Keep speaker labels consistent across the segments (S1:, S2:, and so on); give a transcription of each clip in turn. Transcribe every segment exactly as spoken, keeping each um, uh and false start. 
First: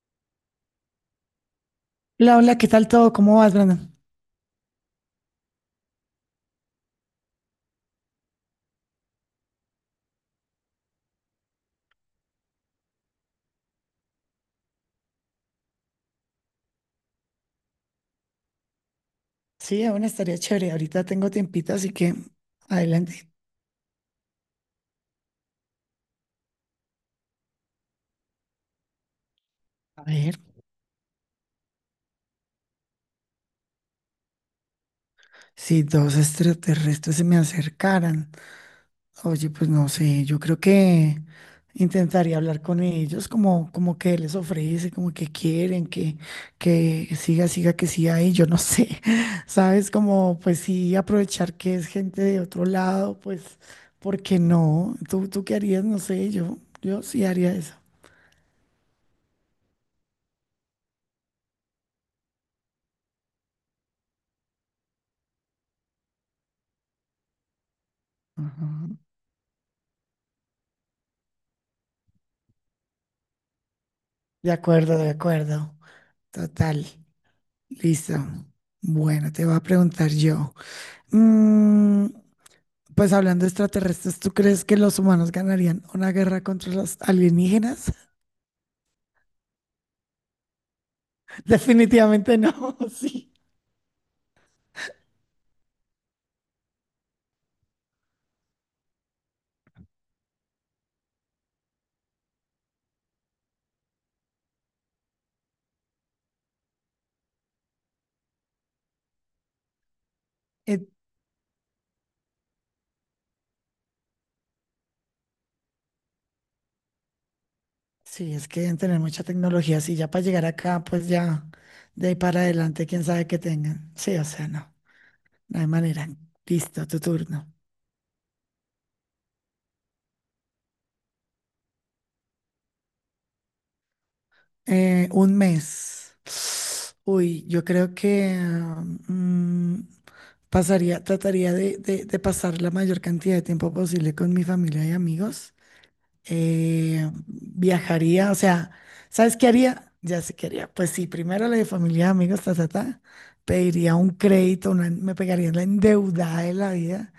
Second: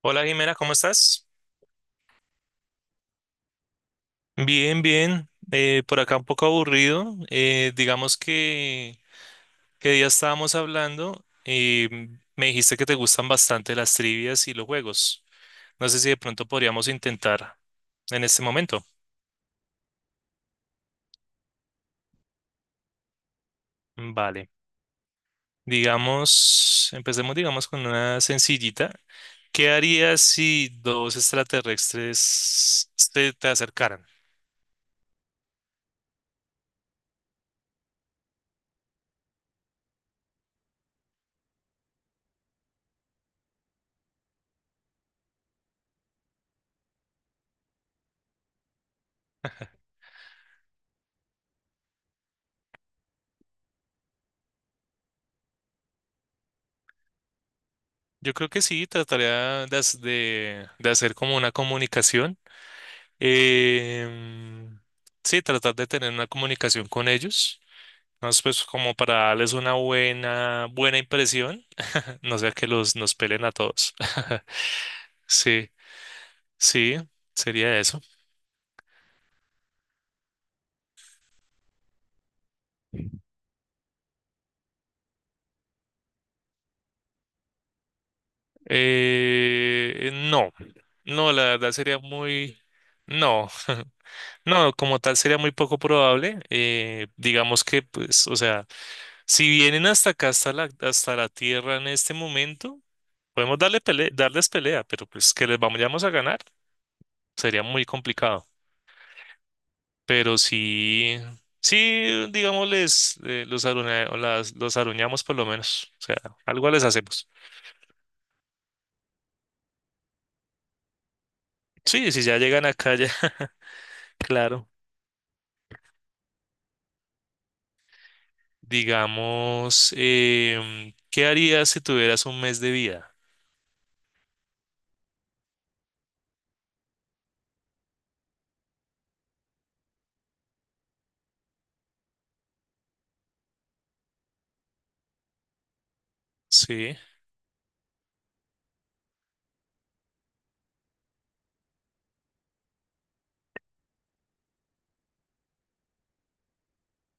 S1: Hola, Jimena, ¿cómo estás?
S2: Hola, hola, ¿qué tal todo? ¿Cómo vas, Brandon?
S1: Bien, bien. Eh, por acá un poco aburrido. Eh, digamos que, que ya estábamos hablando y me dijiste que te gustan bastante las trivias y los juegos. No sé si de pronto podríamos intentar en este momento.
S2: Sí, aún estaría chévere. Ahorita tengo tiempita, así que adelante.
S1: Vale. Digamos, empecemos digamos con una sencillita. ¿Qué
S2: A
S1: harías
S2: ver,
S1: si dos extraterrestres se te acercaran?
S2: si dos extraterrestres se me acercaran. Oye, pues no sé, yo creo que intentaría hablar con ellos, como, como que les ofrece, como que quieren, que, que siga, siga, que siga ahí, yo no sé, ¿sabes? Como pues sí, aprovechar que es gente de otro lado, pues, ¿por qué no? ¿Tú, tú ¿qué harías? No sé, yo, yo sí haría eso.
S1: Yo creo que sí, trataría de, hac- de de hacer como una comunicación. Em, sí, tratar de tener una comunicación con ellos. Entonces, pues
S2: Ajá.
S1: como para darles una buena, buena impresión, no sea que los nos pelen a todos.
S2: De acuerdo, de
S1: Sí,
S2: acuerdo. Total.
S1: sí, sería eso.
S2: Listo. Bueno, te voy a preguntar yo. Mm, pues hablando de extraterrestres, ¿tú crees que los humanos ganarían una guerra contra los alienígenas?
S1: Eh, no, no, la verdad sería
S2: Definitivamente
S1: muy,
S2: no, sí.
S1: no, no, como tal sería muy poco probable. Eh, digamos que, pues, o sea, si vienen hasta acá, hasta la, hasta la tierra en este momento, podemos darle pele- darles pelea, pero pues que les vamos, a ganar. Sería muy complicado. Pero
S2: Eh,
S1: sí, sí, digamos, les, eh, los, aruña- o las- los aruñamos por lo menos. O sea, algo les hacemos.
S2: sí, es que deben tener mucha tecnología. Sí, ya para llegar acá, pues ya de
S1: Sí,
S2: ahí
S1: si ya
S2: para
S1: llegan
S2: adelante,
S1: acá,
S2: quién
S1: ya,
S2: sabe qué tengan. Sí, o sea,
S1: claro.
S2: no, no hay manera. Listo, tu turno.
S1: Digamos, em, ¿qué harías si tuvieras un mes de vida?
S2: Eh, un mes. Uy, yo creo que mm, pasaría, trataría de, de- de pasar la mayor cantidad de tiempo posible con mi familia y amigos.
S1: Sí,
S2: Eh, viajaría, o sea, ¿sabes qué haría? Ya sé qué haría. Pues sí, primero la de familia, amigos, ta, ta, ta. Pediría un crédito, una- me pegaría la endeudada de la vida.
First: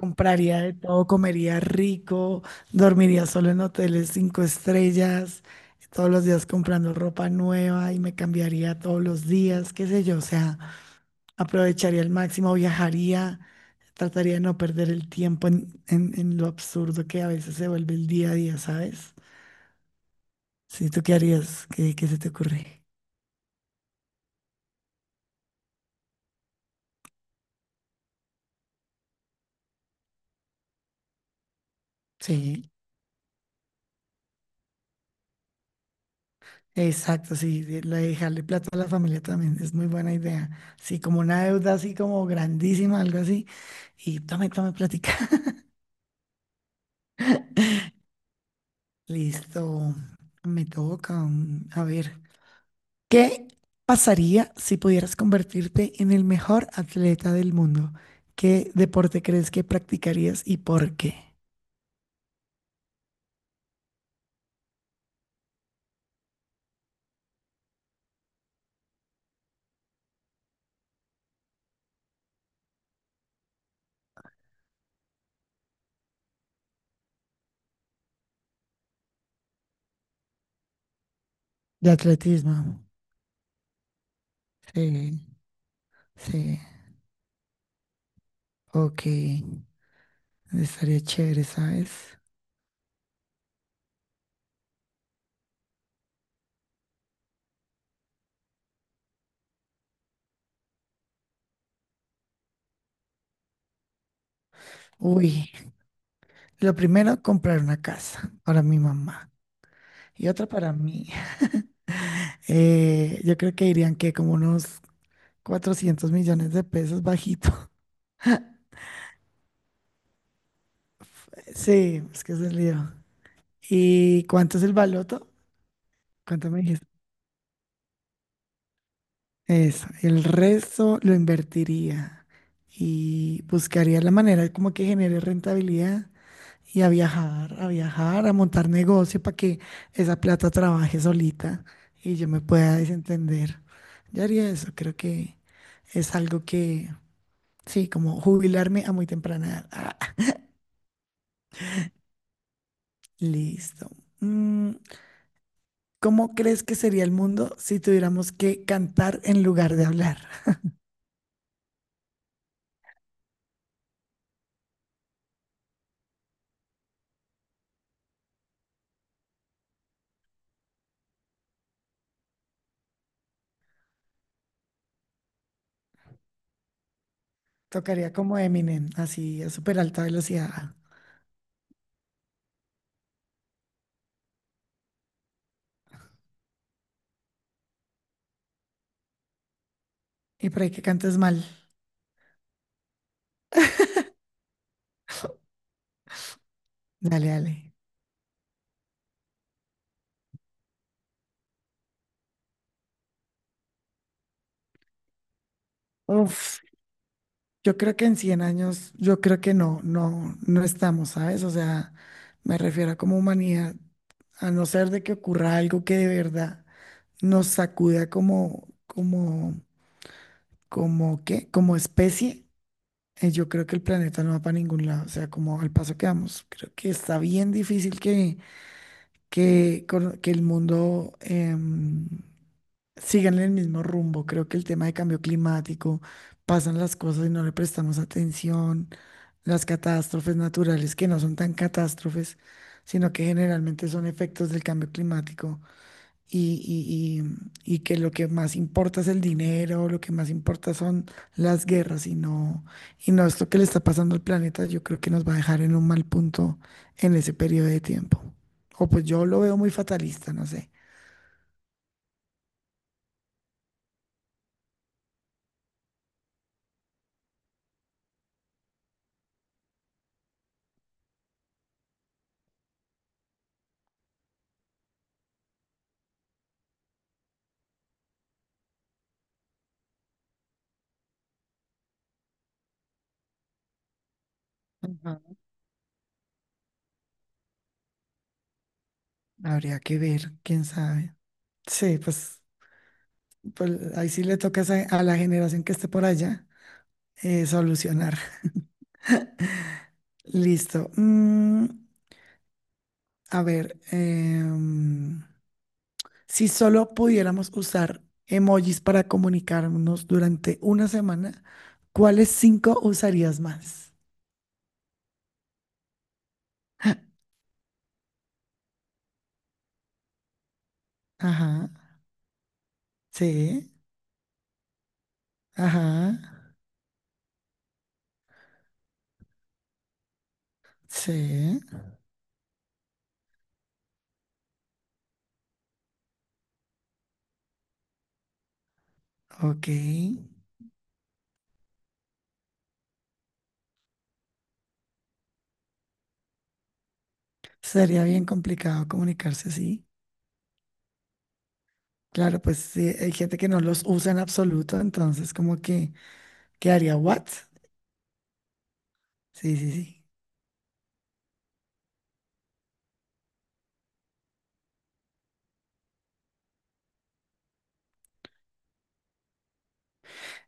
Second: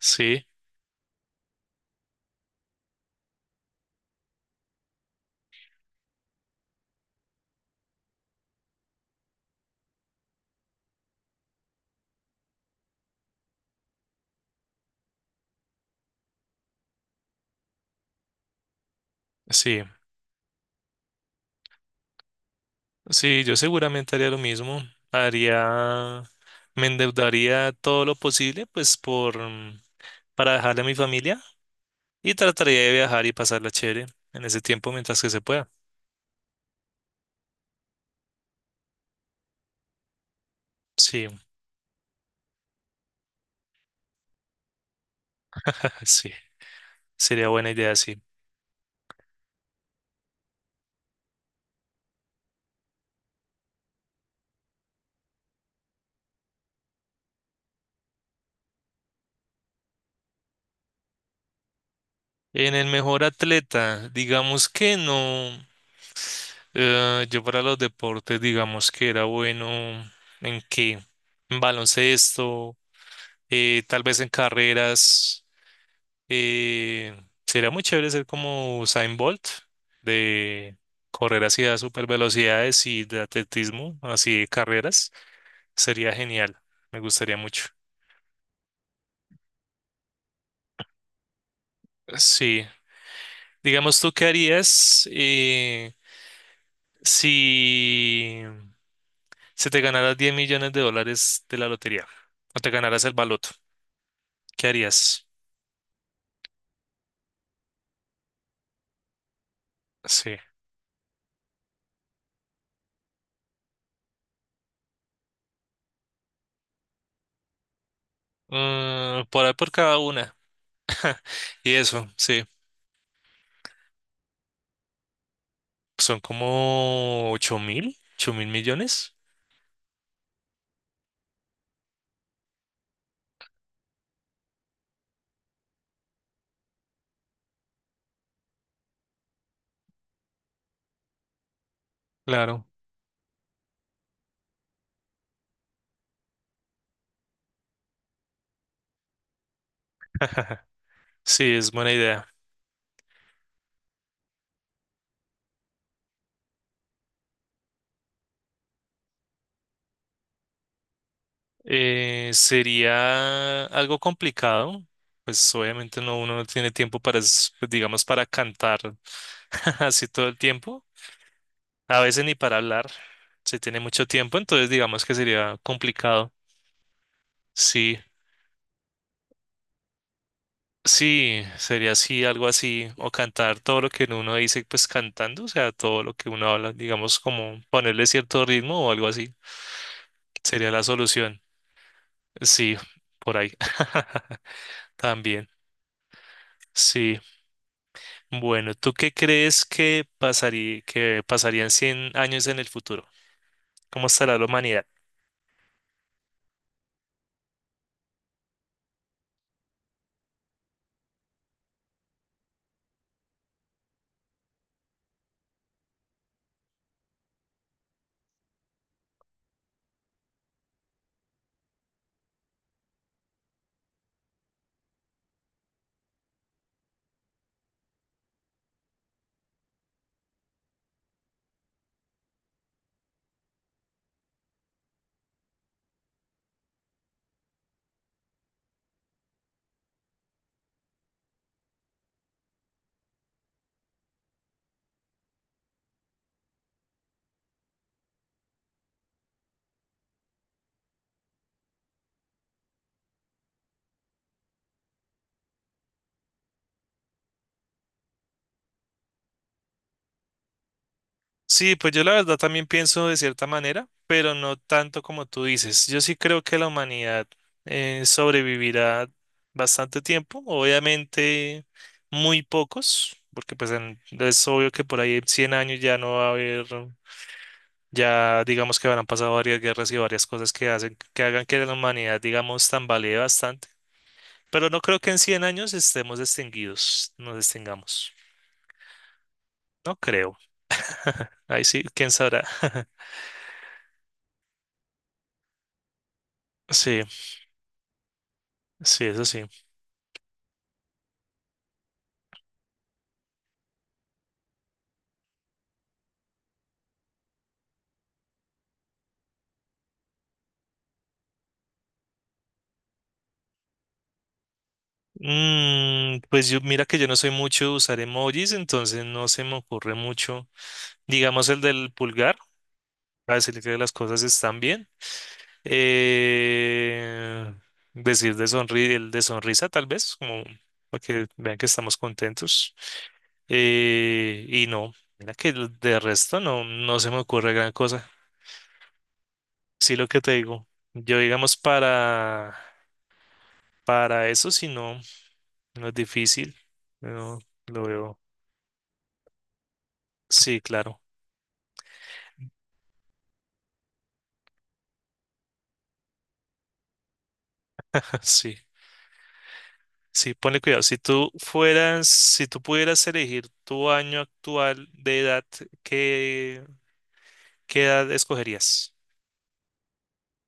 S1: sí,
S2: de todo, comería rico, dormiría solo en hoteles cinco estrellas, todos los días comprando ropa nueva y me cambiaría todos los días, qué sé yo, o sea, aprovecharía al máximo, viajaría, trataría de no perder el tiempo en, en- en lo absurdo que a veces se vuelve el día a día, ¿sabes?
S1: sí.
S2: Sí, ¿tú qué harías? ¿Qué, qué se te ocurre?
S1: Sí, yo seguramente haría lo mismo. Haría, Me endeudaría todo lo posible, pues, por, mm, para dejarle a mi familia. Y
S2: Sí.
S1: trataría de viajar y pasarla chévere en ese tiempo mientras que se pueda.
S2: Exacto, sí, de- la de dejarle plata a la familia también es muy buena idea. Sí, como
S1: Sí,
S2: una deuda así como grandísima, algo así. Y tome, tome plática.
S1: ah, sí, sería buena idea, sí.
S2: Listo, me toca. mm, A ver, ¿qué pasaría si pudieras convertirte en el mejor atleta del mundo? ¿Qué deporte crees que practicarías y por qué?
S1: En el mejor atleta, digamos que no. Eh, yo para los deportes, digamos que era bueno en qué, en baloncesto, eh, tal vez en carreras. eh, Sería muy chévere ser como Usain Bolt, de correr así a
S2: De
S1: super velocidades
S2: atletismo.
S1: y de atletismo, así de carreras.
S2: Sí,
S1: Sería genial,
S2: sí.
S1: me gustaría mucho.
S2: Ok, estaría chévere, ¿sabes?
S1: Sí, digamos, ¿tú qué harías, eh, si se te ganaras diez millones de dólares de la lotería o te ganaras el baloto? ¿Qué harías?
S2: Uy, lo primero, comprar una casa para mi mamá. Y
S1: Sí,
S2: otra para mí. Eh, yo creo que dirían que como unos cuatrocientos millones de pesos bajito.
S1: Mm, por ahí por cada una. Y
S2: Sí,
S1: eso,
S2: es que es
S1: sí,
S2: el lío. ¿Y cuánto es el baloto?
S1: son
S2: ¿Cuánto me dijiste?
S1: como ocho mil, ocho mil millones.
S2: Eso. El resto lo invertiría y buscaría la manera como que genere rentabilidad y a viajar, a viajar, a montar negocio para que esa plata trabaje solita y yo me
S1: Claro,
S2: pueda desentender. Yo haría eso. Creo que es algo que sí, como jubilarme a muy temprana edad. Ah,
S1: sí, es buena idea.
S2: listo. Mm, ¿cómo crees que sería el mundo si tuviéramos que cantar en lugar de hablar?
S1: Eh, sería algo complicado. Pues obviamente no, uno no tiene tiempo para, es- pues, digamos, para cantar así todo el tiempo. A veces ni para hablar se tiene mucho tiempo, entonces digamos que sería complicado. Sí,
S2: Tocaría como Eminem, así a súper alta velocidad.
S1: sí, sería así, algo así, o cantar todo lo que uno dice, pues cantando, o sea, todo lo que uno habla, digamos como ponerle cierto ritmo o algo así,
S2: Y por
S1: sería
S2: ahí que
S1: la
S2: cantes
S1: solución.
S2: mal.
S1: Sí, por ahí. También. Sí.
S2: Dale, dale.
S1: Bueno, ¿tú qué crees que pasaría, que pasarían cien años en el futuro? ¿Cómo estará la humanidad?
S2: Uf, yo creo que en cien años, yo creo que no, no, no estamos, ¿sabes? O sea, me refiero a como humanidad, a no ser de que ocurra algo que de verdad nos sacuda como, como, como, ¿qué? Como especie. Eh, yo creo que el planeta no va para ningún lado. O sea, como al paso que vamos, creo que está bien difícil que, que, cor- que el mundo em, siga en el mismo rumbo. Creo que el tema de cambio climático, pasan las cosas y no le prestamos atención. Las catástrofes naturales, que no son tan catástrofes, sino que generalmente son efectos del cambio climático y, y- y- y que lo que más importa es el dinero, lo que más importa son las guerras y no, y no esto que le está pasando al planeta, yo creo que nos va a dejar en un mal punto en ese periodo de tiempo. O pues yo lo veo muy fatalista, no sé.
S1: Sí, pues yo la verdad también pienso de cierta manera, pero no tanto como tú dices. Yo sí creo que la humanidad eh, sobrevivirá bastante tiempo, obviamente muy pocos, porque pues en- es obvio que por ahí en cien años ya no va a haber, ya digamos que habrán pasado varias guerras y varias cosas que hacen, que hagan que la humanidad, digamos, tambalee bastante. Pero no creo que en
S2: Ujú.
S1: cien años estemos extinguidos, nos extingamos.
S2: Habría
S1: No
S2: que ver,
S1: creo.
S2: quién sabe.
S1: Ahí sí,
S2: Sí,
S1: quién
S2: pues,
S1: sabrá.
S2: pues ahí sí le toca esa- a a la generación que esté por allá
S1: Sí,
S2: eh, solucionar.
S1: sí, eso sí.
S2: Listo. Mm, a ver, em, si solo pudiéramos usar emojis para comunicarnos durante una semana, ¿cuáles cinco usarías más?
S1: Mm, pues yo, mira que yo no soy mucho de usar emojis, entonces no se me ocurre mucho. Digamos el
S2: Ajá,
S1: del pulgar, para decirle
S2: sí,
S1: que las cosas están bien.
S2: ajá,
S1: Eh, Decir de sonri el de sonrisa, tal vez, como para que vean
S2: sí,
S1: que estamos contentos. Eh, y no, mira que el de resto no, no se me ocurre gran cosa.
S2: ok.
S1: Sí, lo que te digo. Yo, digamos, para, para eso, si no, no es difícil. No, lo
S2: Sería
S1: veo.
S2: bien complicado comunicarse así.
S1: Sí, claro.
S2: Claro, pues sí, hay gente que no los usa en absoluto, entonces como que quedaría what?
S1: Sí,
S2: Sí, sí, sí.
S1: sí, ponle cuidado. Si tú fueras, si tú pudieras elegir tu año actual de edad, ¿qué, qué edad escogerías?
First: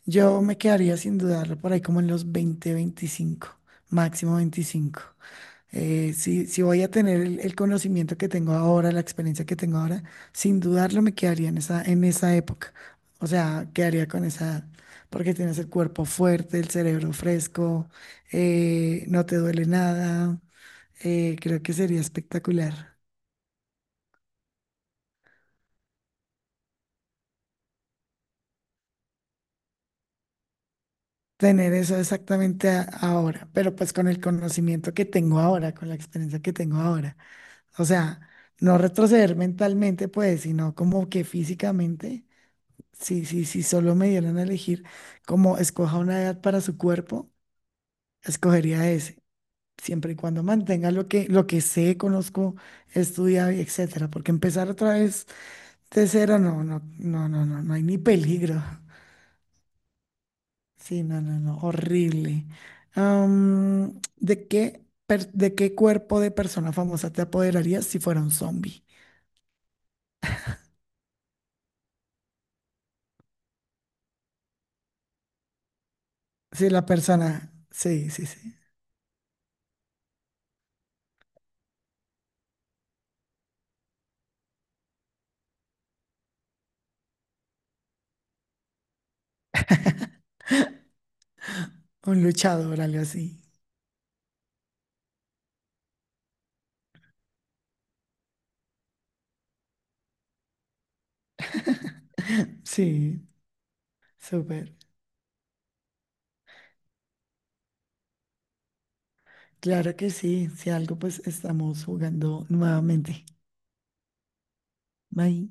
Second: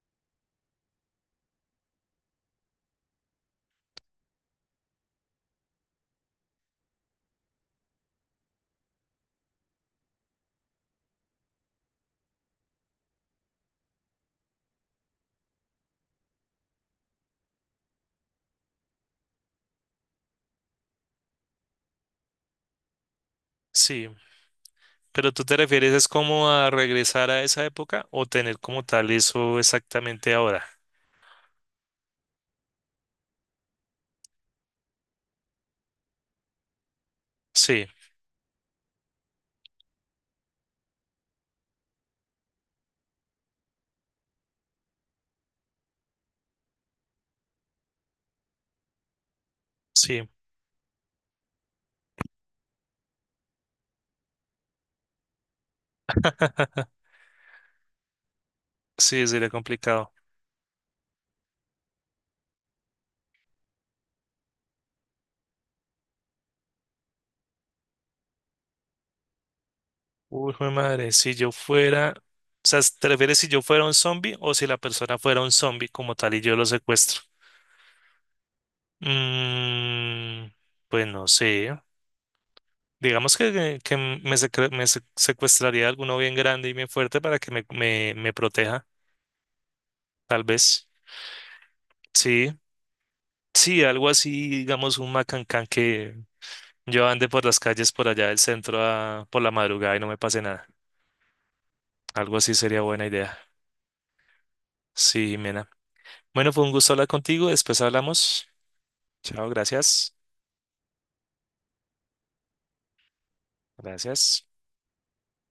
S2: Yo me quedaría sin dudarlo por ahí como en los veinte, veinticinco, máximo veinticinco. Eh, si, si voy a tener el, el conocimiento que tengo ahora, la experiencia que tengo ahora, sin dudarlo me quedaría en esa, en esa época. O sea, quedaría con esa edad, porque tienes el cuerpo fuerte, el cerebro fresco, eh, no te duele nada. Eh, creo que sería espectacular
S1: Sí, pero tú te refieres es como a regresar a esa época o tener como tal eso exactamente ahora.
S2: tener eso exactamente a- ahora, pero pues con el conocimiento que tengo ahora, con la experiencia que tengo ahora. O
S1: Sí,
S2: sea, no retroceder mentalmente, pues, sino como que físicamente. Sí, sí, sí, solo me dieran a elegir como escoja una edad para su cuerpo, escogería ese, siempre y
S1: sí,
S2: cuando mantenga lo que, lo que sé, conozco, he estudiado y etcétera, porque empezar otra vez de cero, no, no, no, no, no, no hay ni peligro.
S1: sí, sería complicado.
S2: Sí, no, no, no, horrible. Am, ¿de qué, per- ¿de qué cuerpo de persona famosa te apoderarías si fuera un zombie?
S1: Uy, jue madre, si yo fuera, o sea, ¿te refieres si yo fuera un zombie o si la persona fuera un zombie como tal y yo lo
S2: Si la
S1: secuestro?
S2: persona, sí, sí, sí,
S1: Mm, pues no sé. Digamos que, que me, secre- me se- secuestraría alguno bien grande y bien fuerte para que me, me, me proteja, tal vez.
S2: un
S1: Sí,
S2: luchador, algo así.
S1: sí, algo así, digamos, un macancán que yo ande por las calles por allá del centro a- por la madrugada y no me pase nada. Algo así sería buena
S2: Sí,
S1: idea.
S2: súper.
S1: Sí, Jimena. Bueno, fue un gusto hablar contigo. Después hablamos. Chao,
S2: Claro que
S1: gracias.
S2: sí, si algo pues estamos jugando nuevamente.
S1: Gracias.
S2: Bye.